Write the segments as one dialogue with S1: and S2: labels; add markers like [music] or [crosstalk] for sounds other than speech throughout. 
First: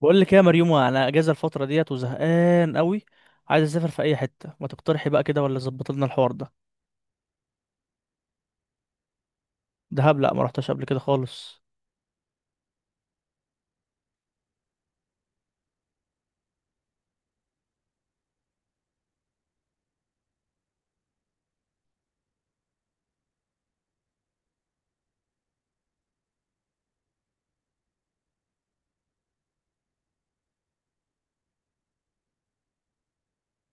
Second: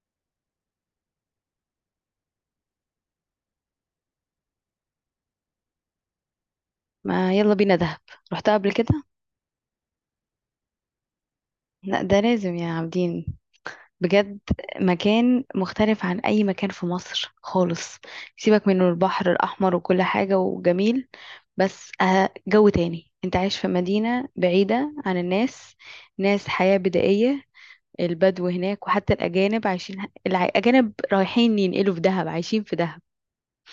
S1: بقول لك إيه يا مريومه، انا اجازه الفتره ديت وزهقان قوي. عايز اسافر في اي حته، ما تقترحي بقى كده ولا ظبط لنا الحوار ده؟
S2: ما يلا بينا دهب. رحتها قبل كده.
S1: دهب، لا ما رحتش قبل كده خالص.
S2: لا، ده لازم يا عابدين. بجد. مكان مختلف عن اي مكان في مصر خالص. سيبك من البحر الاحمر وكل حاجة وجميل. بس جو تاني، انت عايش في مدينة بعيدة عن الناس. ناس، حياة بدائية. البدو هناك وحتى الاجانب عايشين الاجانب رايحين ينقلوا في دهب، عايشين في دهب.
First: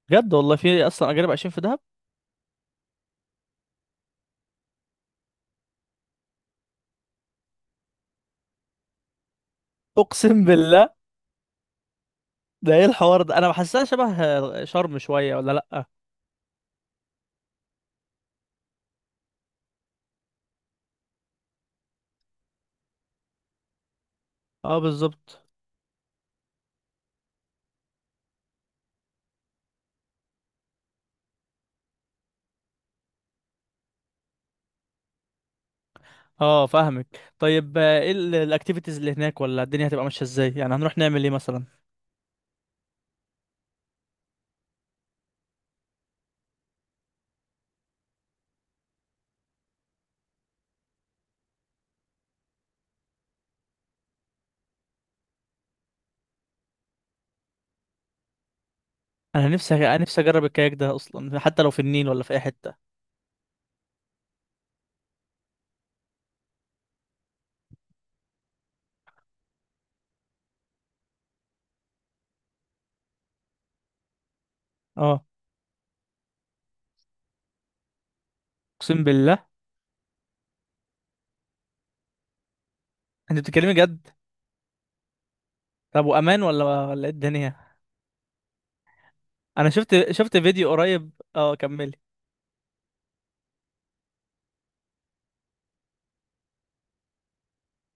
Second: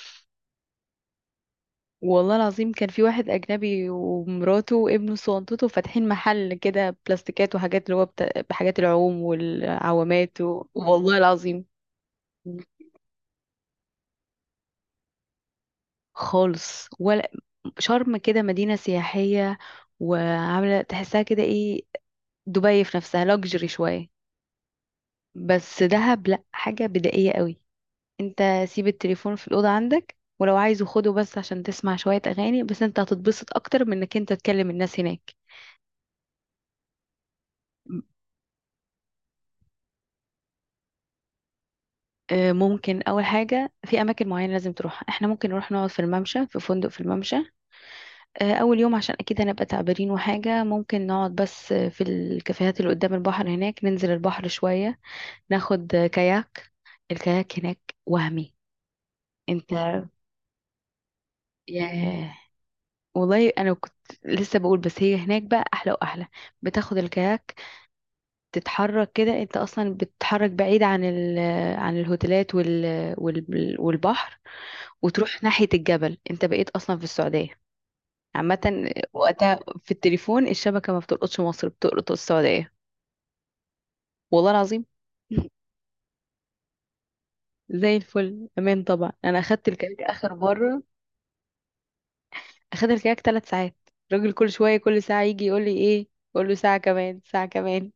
S1: بجد؟ والله في اصلا اجانب عايشين في دهب؟
S2: والله العظيم، كان في واحد أجنبي ومراته وابنه صنطته فاتحين محل كده بلاستيكات وحاجات اللي هو بحاجات العوم
S1: اقسم
S2: والعوامات
S1: بالله؟
S2: والله العظيم.
S1: ده ايه الحوار ده؟ انا بحسها شبه شرم شويه ولا لا؟
S2: خالص ولا. شرم كده مدينة سياحية. وعاملة تحسها كده ايه؟ دبي في نفسها لاكجري شوية.
S1: اه بالظبط.
S2: بس دهب لأ، حاجة بدائية قوي. انت. سيب التليفون في الأوضة عندك، ولو عايزه خده بس عشان تسمع شوية أغاني، بس انت هتتبسط أكتر من انك انت تكلم الناس هناك.
S1: اه فاهمك. طيب ايه الاكتيفيتيز اللي هناك ولا الدنيا هتبقى ماشيه ازاي؟ يعني هنروح نعمل ايه مثلا؟
S2: ممكن اول حاجه في اماكن معينه لازم تروح، احنا ممكن نروح نقعد في الممشى، في فندق في الممشى. اول يوم عشان اكيد هنبقى تعبانين وحاجه، ممكن نقعد بس في الكافيهات اللي قدام البحر، هناك ننزل البحر شويه. ناخد كاياك. الكاياك هناك وهمي.
S1: انا
S2: انت.
S1: نفسي انا نفسي اجرب الكاياك ده اصلا، حتى لو في النيل ولا
S2: ياه.
S1: في اي حته.
S2: والله انا كنت. لسه بقول، بس هي هناك بقى احلى واحلى. بتاخد الكاياك. تتحرك كده، انت اصلا بتتحرك بعيد عن عن الهوتيلات والبحر.
S1: اه.
S2: وتروح ناحية الجبل، انت بقيت اصلا في السعودية. عامة
S1: اقسم بالله.
S2: وقتها في التليفون، الشبكة ما بتلقطش مصر، بتلقط السعودية.
S1: انت بتتكلمي جد؟
S2: والله العظيم. [laughs]
S1: طب وامان ولا ايه الدنيا؟
S2: زي الفل، امان طبعا، انا اخدت
S1: انا
S2: الكاك
S1: شفت
S2: اخر
S1: شفت فيديو
S2: مرة.
S1: قريب. اه، كملي.
S2: اخدت الكاك 3 ساعات. الراجل كل شوية كل ساعة يجي يقول لي ايه؟ اقول له ساعة كمان، ساعة كمان.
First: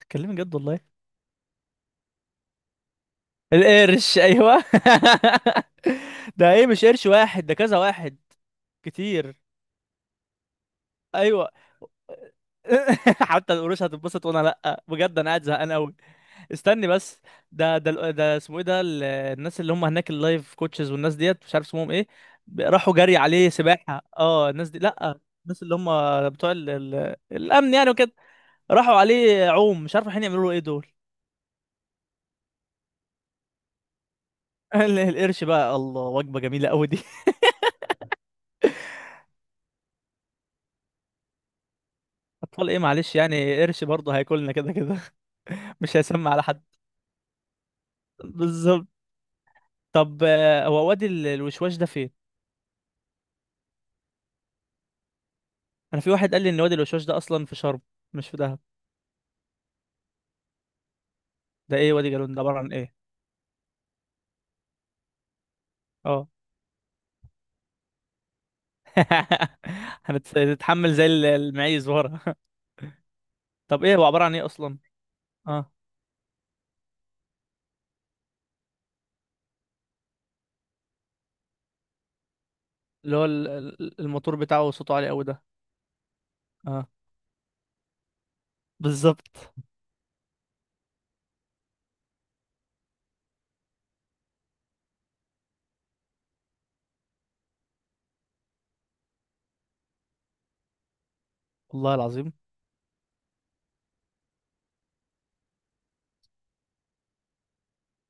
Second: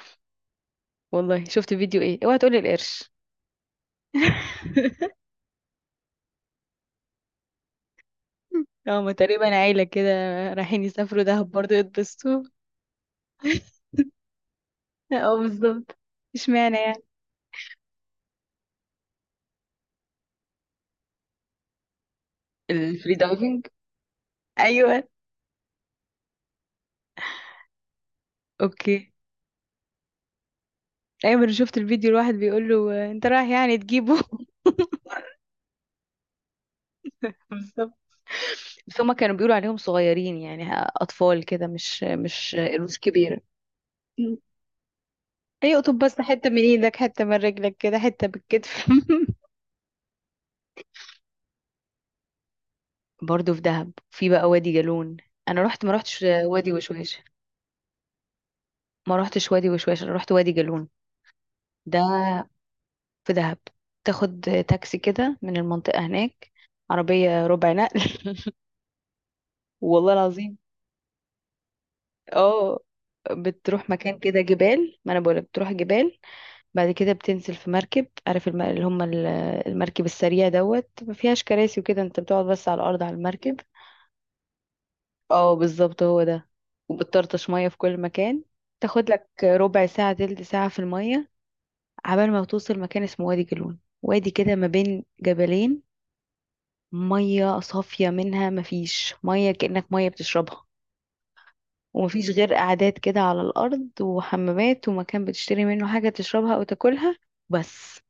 S1: تتكلمي جد والله؟
S2: والله شفت فيديو، ايه، اوعى تقولي القرش.
S1: القرش، ايوه.
S2: [laughs]
S1: [laughs] ده ايه؟ مش قرش واحد، ده كذا واحد.
S2: هما
S1: كتير.
S2: تقريبا عيلة كده. رايحين يسافروا
S1: ايوه.
S2: دهب برضه يتبسطوا.
S1: [laughs] حتى القروش هتتبسط وانا لا. بجد انا
S2: اه،
S1: قاعد زهقان قوي.
S2: بالظبط. اشمعنى
S1: استني
S2: يعني؟
S1: بس. ده اسمه ايه؟ الناس اللي هم هناك اللايف كوتشز والناس ديت، مش عارف اسمهم ايه. راحوا
S2: الفري
S1: جري عليه
S2: دايفنج.
S1: سباحة. اه الناس دي،
S2: ايوه.
S1: لا. الناس اللي هم بتوع الامن يعني وكده. راحوا
S2: اوكي.
S1: عليه عوم، مش عارف الحين يعملوا له ايه دول.
S2: ايوه، انا شفت الفيديو الواحد بيقول له انت رايح يعني تجيبه. [laughs]
S1: القرش بقى الله، وجبة جميلة قوي دي. [laughs]
S2: بالظبط. بس هما كانوا بيقولوا عليهم صغيرين يعني اطفال كده، مش
S1: اطفال ايه؟
S2: قروش
S1: معلش،
S2: كبيره.
S1: يعني قرش برضه
S2: مم.
S1: هياكلنا كده كده. [laughs] مش
S2: يقطب بس
S1: هيسمع على
S2: حته من
S1: حد.
S2: ايدك، حته من رجلك كده، حته بالكتف.
S1: بالظبط.
S2: [laughs]
S1: طب، هو وادي الوشواش ده فين؟
S2: برضه في دهب، في بقى وادي جالون. انا رحت، ما
S1: انا في
S2: رحتش
S1: واحد قال لي ان
S2: وادي
S1: وادي الوشواش
S2: وشواش.
S1: ده اصلا في شرم. مش في دهب.
S2: ما رحتش وادي وشواش، انا رحت وادي جالون.
S1: ده ايه
S2: ده.
S1: وادي جالون ده؟ عبارة عن ايه؟
S2: في دهب. تاخد. تاكسي كده من المنطقه
S1: اه.
S2: هناك. عربيه ربع نقل.
S1: [laughs]
S2: [laughs] والله العظيم.
S1: هنتحمل زي المعيز ورا.
S2: اه.
S1: [laughs] طب
S2: بتروح
S1: ايه هو
S2: مكان
S1: عبارة عن
S2: كده
S1: ايه اصلا؟
S2: جبال، ما انا بقولك
S1: اه.
S2: بتروح جبال. بعد كده بتنزل في مركب، عارف اللي هم المركب السريع دوت، ما فيهاش كراسي وكده، انت بتقعد بس على الارض على
S1: اللي هو
S2: المركب.
S1: الموتور بتاعه صوته عالي قوي ده.
S2: اه بالظبط، هو ده.
S1: اه
S2: وبتطرطش ميه في كل مكان. تاخد لك
S1: بالظبط،
S2: ربع ساعه تلت ساعه في الميه. عبال ما توصل مكان اسمه وادي جالون، وادي كده ما بين جبلين. ميه صافيه منها ما فيش ميه، كأنك ميه بتشربها.
S1: والله
S2: ومفيش
S1: العظيم.
S2: غير قعدات كده على الأرض، وحمامات، ومكان بتشتري منه حاجة تشربها أو تاكلها. بس.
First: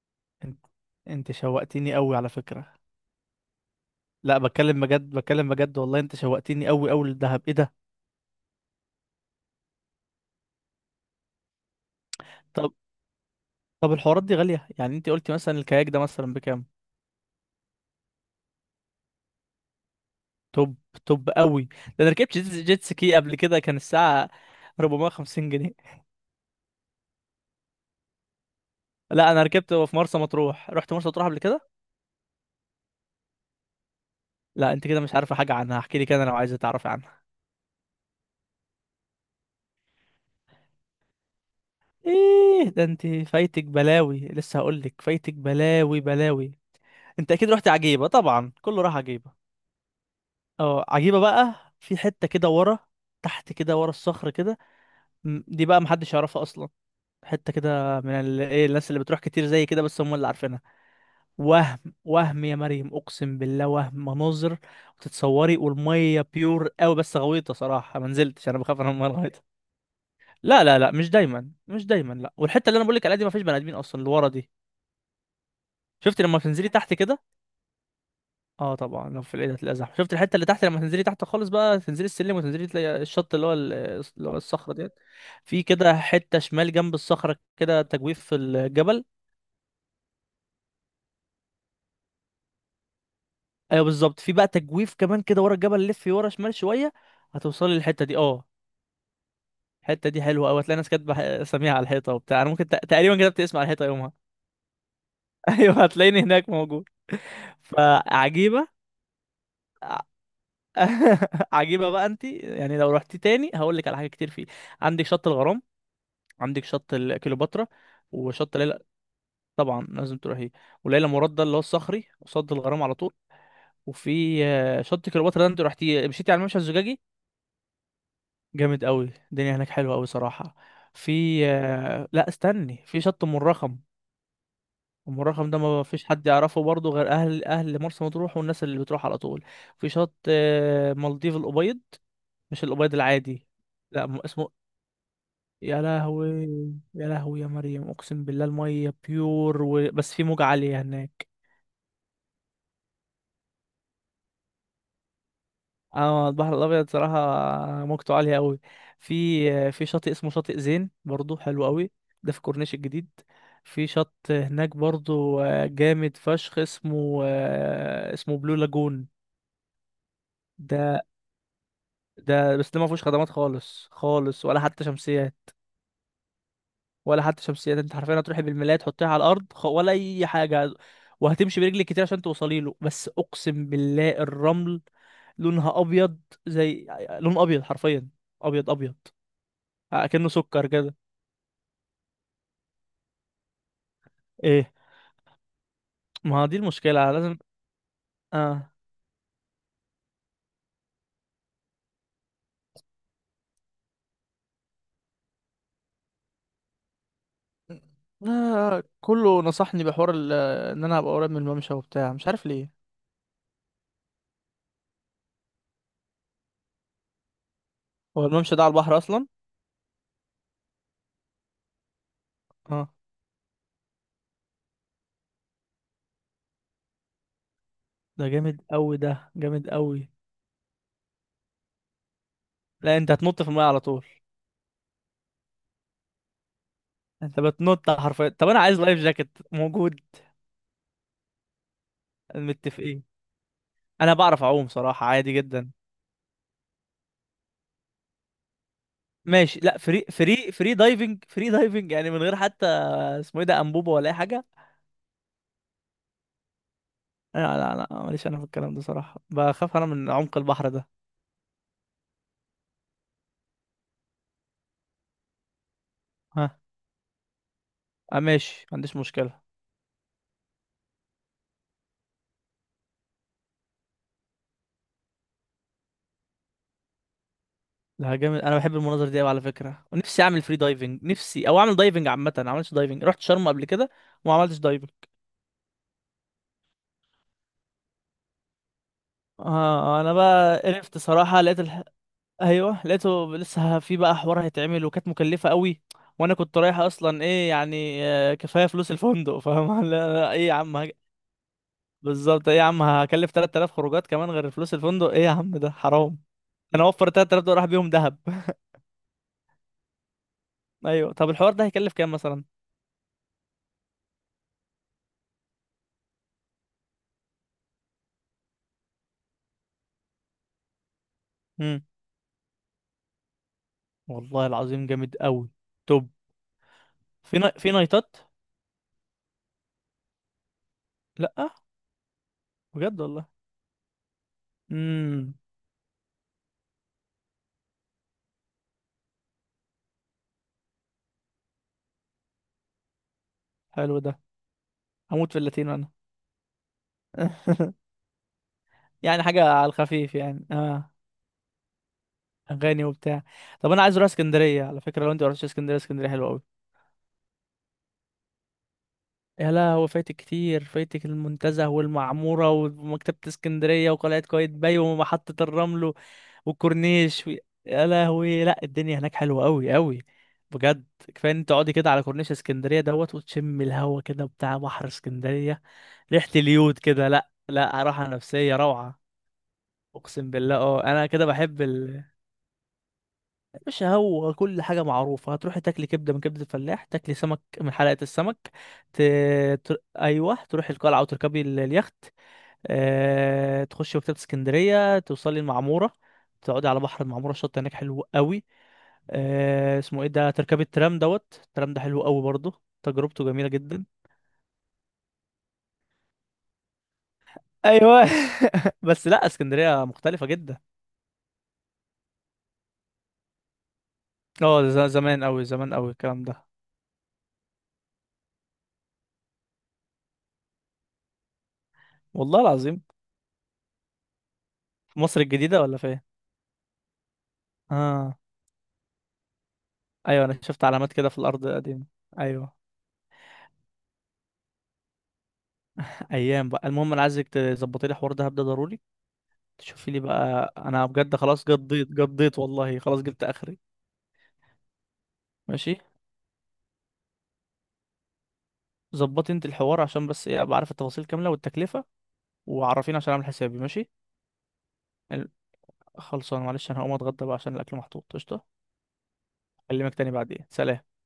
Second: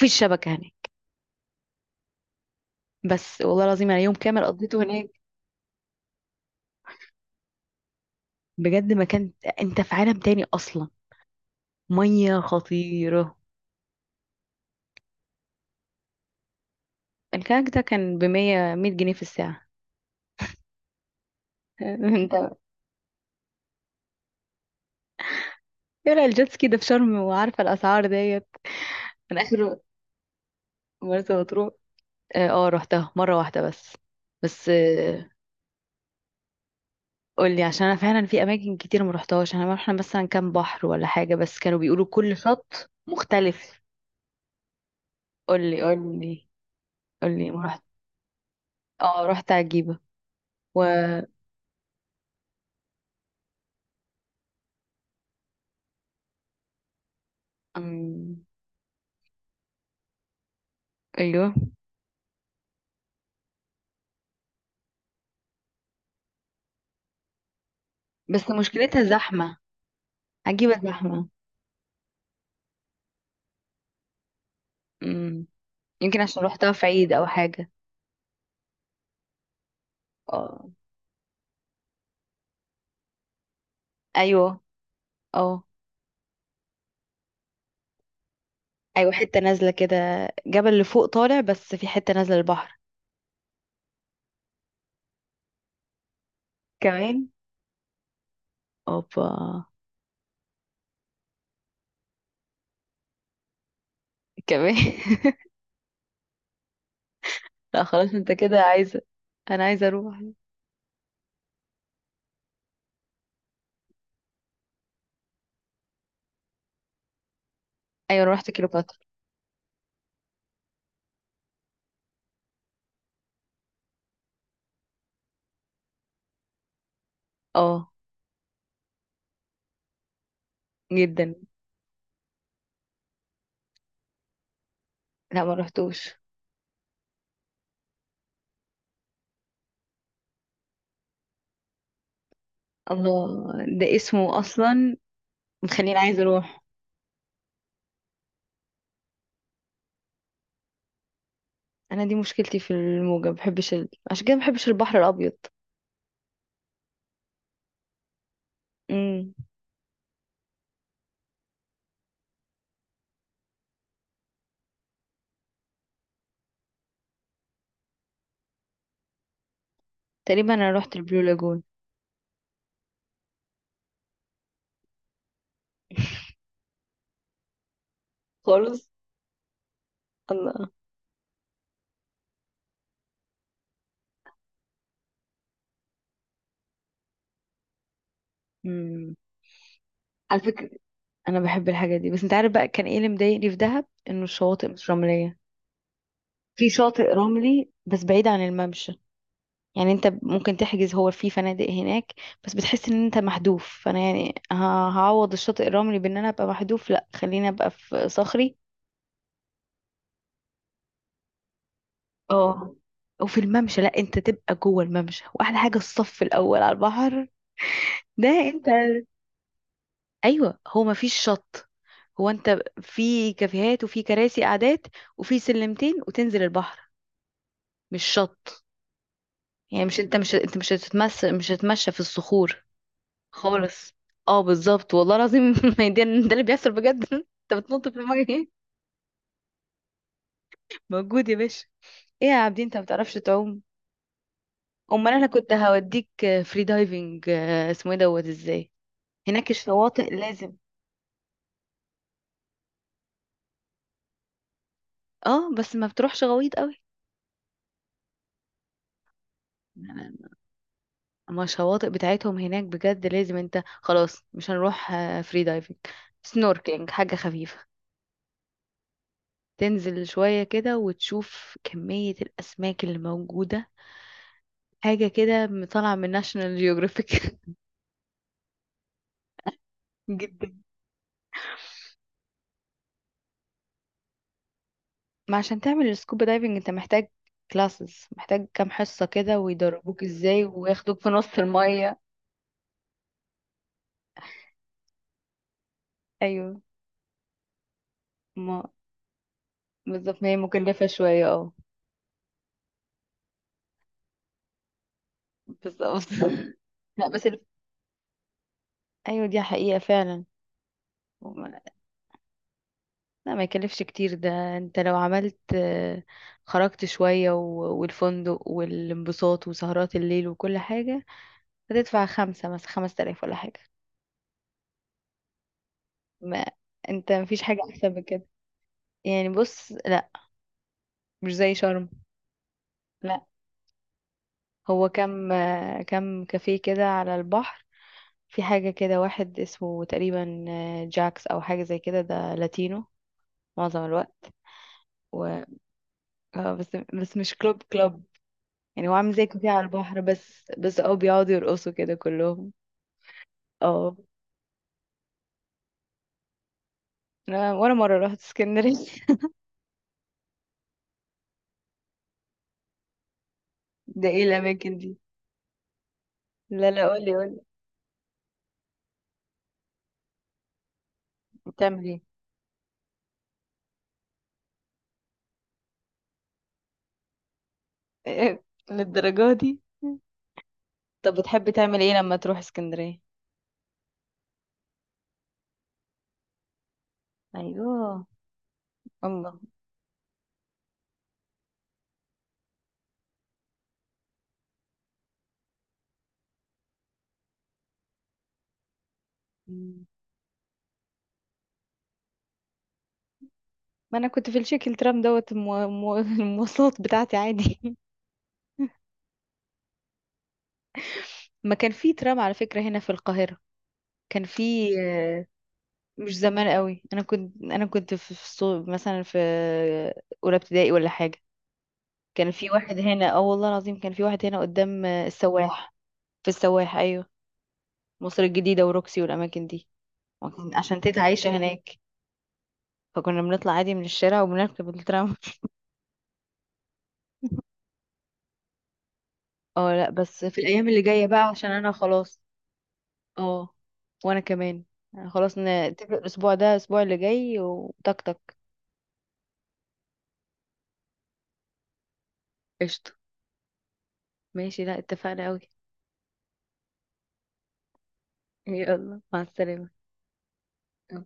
S2: مفيش شبكة
S1: انت
S2: هناك.
S1: انت شوقتني قوي على فكرة.
S2: بس والله العظيم، أنا يوم
S1: لا
S2: كامل
S1: بتكلم
S2: قضيته هناك.
S1: بجد، بتكلم بجد والله. انت شوقتني قوي قوي للدهب، ايه ده؟
S2: بجد مكان. أنت في عالم تاني أصلا. مية
S1: طب،
S2: خطيرة.
S1: الحوارات دي غالية، يعني انت قلتي مثلا الكاياك ده مثلا بكام؟
S2: الكاك ده كان بمية مية جنيه في الساعة.
S1: توب. توب قوي. ده
S2: [laughs]
S1: انا ركبت
S2: انت.
S1: جيت سكي قبل كده كان الساعة 450 جنيه.
S2: يلا، الجيتسكي ده في شرم وعارفة الأسعار ديت.
S1: لا
S2: من
S1: انا ركبت
S2: آخر.
S1: في مرسى مطروح، رحت مرسى مطروح
S2: مرسى
S1: قبل كده.
S2: مطروح. اه، روحتها مرة واحدة بس. بس.
S1: لا انت كده مش عارفة حاجة عنها، احكي لي كده لو عايزة تعرفي عنها.
S2: قولي، عشان انا فعلا في اماكن كتير ما رحتهاش، انا رحنا مثلا كام بحر ولا حاجه، بس كانوا بيقولوا كل
S1: ايه ده؟
S2: شط
S1: انت فايتك
S2: مختلف.
S1: بلاوي، لسه هقول لك فايتك
S2: قولي
S1: بلاوي
S2: قولي.
S1: بلاوي. انت اكيد
S2: قولي، ما
S1: رحت
S2: رحت.
S1: عجيبة، طبعا كله راح
S2: اه،
S1: عجيبة.
S2: رحت عجيبه. و.
S1: اه عجيبة بقى، في حتة كده ورا. تحت كده ورا الصخر كده. دي بقى محدش يعرفها اصلا. حته كده
S2: أم،
S1: ايه، الناس اللي بتروح كتير زي كده بس هم اللي عارفينها.
S2: ايوه.
S1: وهم. وهم يا مريم اقسم بالله، وهم مناظر. وتتصوري، والميه بيور قوي بس غويطه صراحه، ما نزلتش.
S2: بس
S1: انا بخاف انا من
S2: مشكلتها
S1: الميه الغويطه.
S2: زحمه.
S1: لا
S2: عجيبه
S1: لا لا، مش
S2: زحمه.
S1: دايما مش دايما. لا، والحته اللي انا بقول لك عليها دي ما فيش بني ادمين اصلا اللي ورا دي.
S2: امم. يمكن
S1: شفت لما
S2: عشان
S1: تنزلي
S2: رحتها في
S1: تحت
S2: عيد
S1: كده؟
S2: او حاجه.
S1: اه طبعا، لو في العيد هتلاقي زحمه. شفت الحته اللي تحت
S2: اه.
S1: لما تنزلي تحت خالص بقى؟ تنزلي السلم وتنزلي تلاقي الشط اللي هو
S2: ايوه.
S1: الصخره ديت.
S2: اه.
S1: في كده حته شمال جنب الصخره كده، تجويف في الجبل.
S2: ايوه، حته نازله كده. جبل لفوق طالع، بس في حته نازله البحر.
S1: ايوه بالظبط، في بقى تجويف كمان كده ورا الجبل، لف ورا شمال شويه.
S2: كمان.
S1: هتوصلي للحته دي، اه.
S2: اوبا.
S1: الحته دي حلوه قوي، هتلاقي ناس كاتبه اساميها على الحيطه وبتاع. انا ممكن تقريبا كتبت اسمي على الحيطه يومها.
S2: كمان. [laughs]
S1: [laughs] ايوه، هتلاقيني هناك موجود.
S2: لا خلاص، انت كده
S1: فعجيبه.
S2: عايزه. انا عايزه
S1: ع-
S2: اروح.
S1: [laughs] عجيبه بقى، انت يعني لو رحتي تاني هقول لك على حاجه كتير فيه. عندك شط الغرام. عندك شط كليوباترا.
S2: ايوه أنا رحت
S1: وشط ليلى.
S2: كيلوباترا.
S1: طبعا لازم تروحيه. وليلى مراد ده اللي هو الصخري قصاد الغرام على طول. وفي شط كليوباترا ده، انت رحتي مشيتي على الممشى الزجاجي؟
S2: اه.
S1: جامد قوي، الدنيا هناك حلوه قوي صراحه.
S2: جدا.
S1: في لا استني، في شط ام الرخم. ام
S2: لا،
S1: الرخم
S2: ما
S1: ده ما فيش
S2: رحتوش.
S1: حد يعرفه برضه غير اهل اهل مرسى مطروح والناس اللي بتروح على طول. في شط مالديف الابيض. مش الابيض العادي.
S2: الله. ده
S1: لا
S2: اسمه
S1: اسمه.
S2: اصلا؟
S1: يا
S2: مخليني عايزه
S1: لهوي.
S2: اروح.
S1: يا لهوي يا مريم اقسم بالله، الميه بيور بس في موجة عاليه هناك.
S2: انا دي مشكلتي في الموجه، ما بحبش عشان كده ما بحبش البحر الابيض.
S1: اه البحر الابيض صراحه. موجته عاليه قوي.
S2: امم.
S1: في في شاطئ اسمه شاطئ زين برضو حلو قوي. ده في كورنيش الجديد. في شط هناك برضو جامد فشخ، اسمه اسمه بلو لاجون.
S2: تقريبا انا رحت
S1: ده.
S2: البلو لاجون.
S1: ده بس ده ما فيهوش خدمات خالص خالص، ولا حتى شمسيات.
S2: [laughs]
S1: ولا حتى شمسيات، انت حرفيا هتروحي بالملاية
S2: خالص.
S1: تحطيها على الارض، ولا اي
S2: الله.
S1: حاجه. وهتمشي برجلك كتير عشان توصلي له، بس اقسم بالله الرمل. لونها ابيض. زي لون ابيض حرفيا. ابيض ابيض.
S2: امم.
S1: اكنه
S2: على
S1: سكر
S2: فكره.
S1: كده.
S2: انا بحب الحاجه دي، بس انت عارف بقى كان ايه اللي مضايقني في دهب؟ انه الشواطئ
S1: ايه؟
S2: مش رمليه.
S1: ما هو دي
S2: في شاطئ
S1: المشكله لازم.
S2: رملي بس بعيد عن
S1: اه
S2: الممشى. يعني انت ممكن تحجز، هو في فنادق هناك. بس بتحس ان انت محذوف، فانا يعني هعوض الشاطئ الرملي بان انا ابقى محذوف، لا خليني ابقى في صخري.
S1: لا، كله نصحني بحوار ان انا ابقى قريب من الممشى وبتاع، مش عارف
S2: اه.
S1: ليه.
S2: وفي الممشى، لا انت تبقى جوه الممشى، واحلى حاجه الصف الاول على البحر.
S1: هو
S2: ده
S1: الممشى ده
S2: انت.
S1: على البحر اصلا؟
S2: ايوه، هو ما فيش شط. هو انت
S1: اه.
S2: في كافيهات وفي كراسي قعدات. وفي سلمتين وتنزل البحر. مش
S1: ده جامد
S2: شط.
S1: قوي ده. جامد
S2: يعني مش
S1: قوي.
S2: انت مش انت مش هتتمشى في الصخور.
S1: لا، انت هتنط في الميه على
S2: خالص.
S1: طول.
S2: اه بالظبط والله العظيم. [laughs] ما هي ده اللي بيحصل بجد. [laughs]
S1: انت
S2: انت بتنط
S1: بتنط
S2: في الميه،
S1: حرفيا. طب
S2: ايه؟
S1: انا عايز لايف جاكيت موجود؟
S2: موجود يا باشا. ايه يا عابدين، انت ما
S1: متفقين.
S2: بتعرفش تعوم؟
S1: انا بعرف اعوم صراحه،
S2: امال انا
S1: عادي
S2: كنت
S1: جدا.
S2: هوديك. فري دايفنج، اسمه ايه دوت ازاي. هناك
S1: ماشي، لا فري
S2: الشواطئ
S1: فري
S2: لازم.
S1: فري دايفنج فري دايفنج يعني، من غير حتى. اسمه ايه ده، انبوبه ولا اي حاجه؟
S2: اه، بس ما بتروحش غويط قوي.
S1: لا لا لا، ماليش انا في الكلام ده صراحه، بخاف انا من عمق البحر ده.
S2: ما الشواطئ بتاعتهم هناك بجد لازم، انت خلاص مش هنروح فري دايفنج. سنوركلينج، حاجة خفيفة.
S1: ماشي، ما عنديش مشكلة.
S2: تنزل شوية كده وتشوف كمية الأسماك اللي موجودة. حاجة كده طالعة من ناشونال جيوغرافيك. [laughs]
S1: ده جامد، انا بحب المناظر دي قوي على فكرة. ونفسي اعمل
S2: جدا.
S1: فري دايفنج، نفسي او اعمل دايفنج عامة. انا ما عملتش دايفنج، رحت شرم قبل كده. وما عملتش دايفنج.
S2: ما عشان تعمل السكوبا دايفنج، انت محتاج. كلاسز، محتاج كام حصة كده
S1: اه
S2: ويدربوك
S1: انا
S2: ازاي،
S1: بقى قرفت
S2: وياخدوك في نص
S1: صراحة،
S2: المية.
S1: ايوه لقيته، لسه في بقى حوار هيتعمل، وكانت مكلفة قوي. وانا كنت
S2: ايوه.
S1: رايح اصلا، ايه يعني
S2: ما.
S1: كفاية فلوس الفندق فاهم. [laughs]
S2: بالظبط، ما
S1: لا،
S2: هي
S1: ايه يا عم
S2: مكلفة شوية اه.
S1: بالظبط، ايه يا عم هكلف 3000 خروجات كمان غير فلوس الفندق، ايه يا عم ده
S2: بالظبط.
S1: حرام.
S2: [laughs]
S1: انا
S2: لا
S1: اوفر
S2: بس
S1: 3000 دول راح بيهم دهب. [laughs]
S2: ايوه، دي حقيقة فعلا.
S1: ايوه، طب الحوار
S2: وما-
S1: ده هيكلف كام مثلا؟
S2: لا ما يكلفش كتير، ده انت لو عملت خرجت شوية والفندق والانبساط وسهرات الليل وكل حاجة، هتدفع خمسة، مثلا خمس تلاف ولا حاجة.
S1: والله العظيم جامد قوي. طب،
S2: ما. انت
S1: في
S2: مفيش حاجة
S1: في
S2: احسن من
S1: نايتات؟
S2: كده. يعني بص، لا. مش
S1: لا
S2: زي شرم.
S1: بجد
S2: لا.
S1: والله.
S2: هو كم
S1: امم.
S2: آه، كم كافيه كده على البحر. في حاجة كده واحد اسمه تقريبا جاكس أو حاجة زي كده، ده لاتينو. معظم
S1: حلو ده.
S2: الوقت.
S1: هموت في
S2: و...
S1: اللاتينو انا.
S2: بس مش كلوب
S1: [laughs]
S2: كلوب. يعني هو عامل
S1: يعني
S2: زي
S1: حاجه
S2: كافيه على
S1: على
S2: البحر،
S1: الخفيف يعني،
S2: بس
S1: اه.
S2: اه بيقعدوا يرقصوا كده كلهم.
S1: اغاني وبتاع. طب انا
S2: اه،
S1: عايز اروح اسكندريه على فكره، لو انت ما رحتش اسكندريه. اسكندريه حلوه قوي.
S2: ولا مرة رحت اسكندرية.
S1: يا لا، هو فايتك كتير، فايتك المنتزه والمعموره ومكتبه
S2: [laughs]
S1: اسكندريه
S2: ده
S1: وقلعه
S2: ايه الأماكن
S1: قايتباي
S2: دي؟
S1: ومحطه الرمل.
S2: لا لا، قولي
S1: والكورنيش
S2: قولي.
S1: يا لهوي، لا الدنيا هناك حلوه قوي قوي. بجد. كفايه ان انت تقعدي
S2: بتعمل
S1: كده
S2: ايه؟
S1: على كورنيش اسكندريه دوت، وتشم الهوا كده بتاع بحر اسكندريه. ريحه اليود كده، لا لا،
S2: [laughs]
S1: راحه
S2: إيه،
S1: نفسيه روعه.
S2: للدرجة دي؟
S1: اقسم بالله، اه انا
S2: طب،
S1: كده
S2: بتحب
S1: بحب
S2: تعمل ايه لما تروح اسكندرية؟
S1: مش هو كل حاجه معروفه، هتروحي تاكلي كبده من كبده الفلاح، تاكلي سمك من حلقه
S2: ايوه.
S1: السمك. ت...
S2: الله.
S1: ايوه، تروحي القلعه وتركبي اليخت. تخشي مكتبه اسكندريه، توصلي المعموره. تقعدي على بحر المعموره، الشط هناك حلو قوي. اسمه ايه ده، تركبي الترام دوت. الترام ده حلو قوي برضه، تجربته جميلة جدا.
S2: ما انا كنت في الشكل ترام دوت [laughs] المواصلات بتاعتي عادي.
S1: ايوه. [laughs] بس لا، اسكندرية مختلفة جدا.
S2: [laughs] ما كان في ترام على فكرة هنا في القاهرة. كان
S1: اه،
S2: في
S1: ده زمان قوي زمان قوي
S2: مش
S1: الكلام ده.
S2: زمان قوي، انا كنت في مثلا في اولى ابتدائي ولا حاجة. كان
S1: والله
S2: في واحد
S1: العظيم.
S2: هنا، اه والله العظيم، كان في واحد هنا قدام
S1: في مصر الجديدة
S2: السواح.
S1: ولا فين؟
S2: في السواح، ايوه.
S1: اه.
S2: مصر الجديدة وروكسي والاماكن دي.
S1: ايوه، انا شفت
S2: عشان
S1: علامات
S2: تيتا
S1: كده في
S2: عايشة
S1: الارض
S2: هناك.
S1: القديمة. ايوه.
S2: فكنا بنطلع عادي من الشارع وبنركب الترام.
S1: ايام بقى. المهم، انا عايزك تظبطي لي حوار دهب ده ضروري.
S2: [laughs] اه، لا
S1: تشوفي لي
S2: بس في
S1: بقى،
S2: الايام اللي
S1: انا
S2: جاية
S1: بجد
S2: بقى
S1: خلاص
S2: عشان انا
S1: قضيت
S2: خلاص.
S1: قضيت والله، خلاص جبت
S2: اه.
S1: اخري.
S2: وانا كمان. يعني خلاص،
S1: ماشي.
S2: نتفق الاسبوع ده الاسبوع اللي جاي وتك تك.
S1: ظبطي انت الحوار عشان بس ايه، ابقى عارف التفاصيل كاملة والتكلفة.
S2: قشطة.
S1: وعرفيني عشان اعمل حسابي، ماشي.
S2: ماشي، لا اتفقنا قوي.
S1: خلصان، معلش انا هقوم اتغدى بقى عشان الاكل محطوط، قشطه.
S2: [laughs] يلا مع السلامة.
S1: اكلمك تاني بعدين، سلام.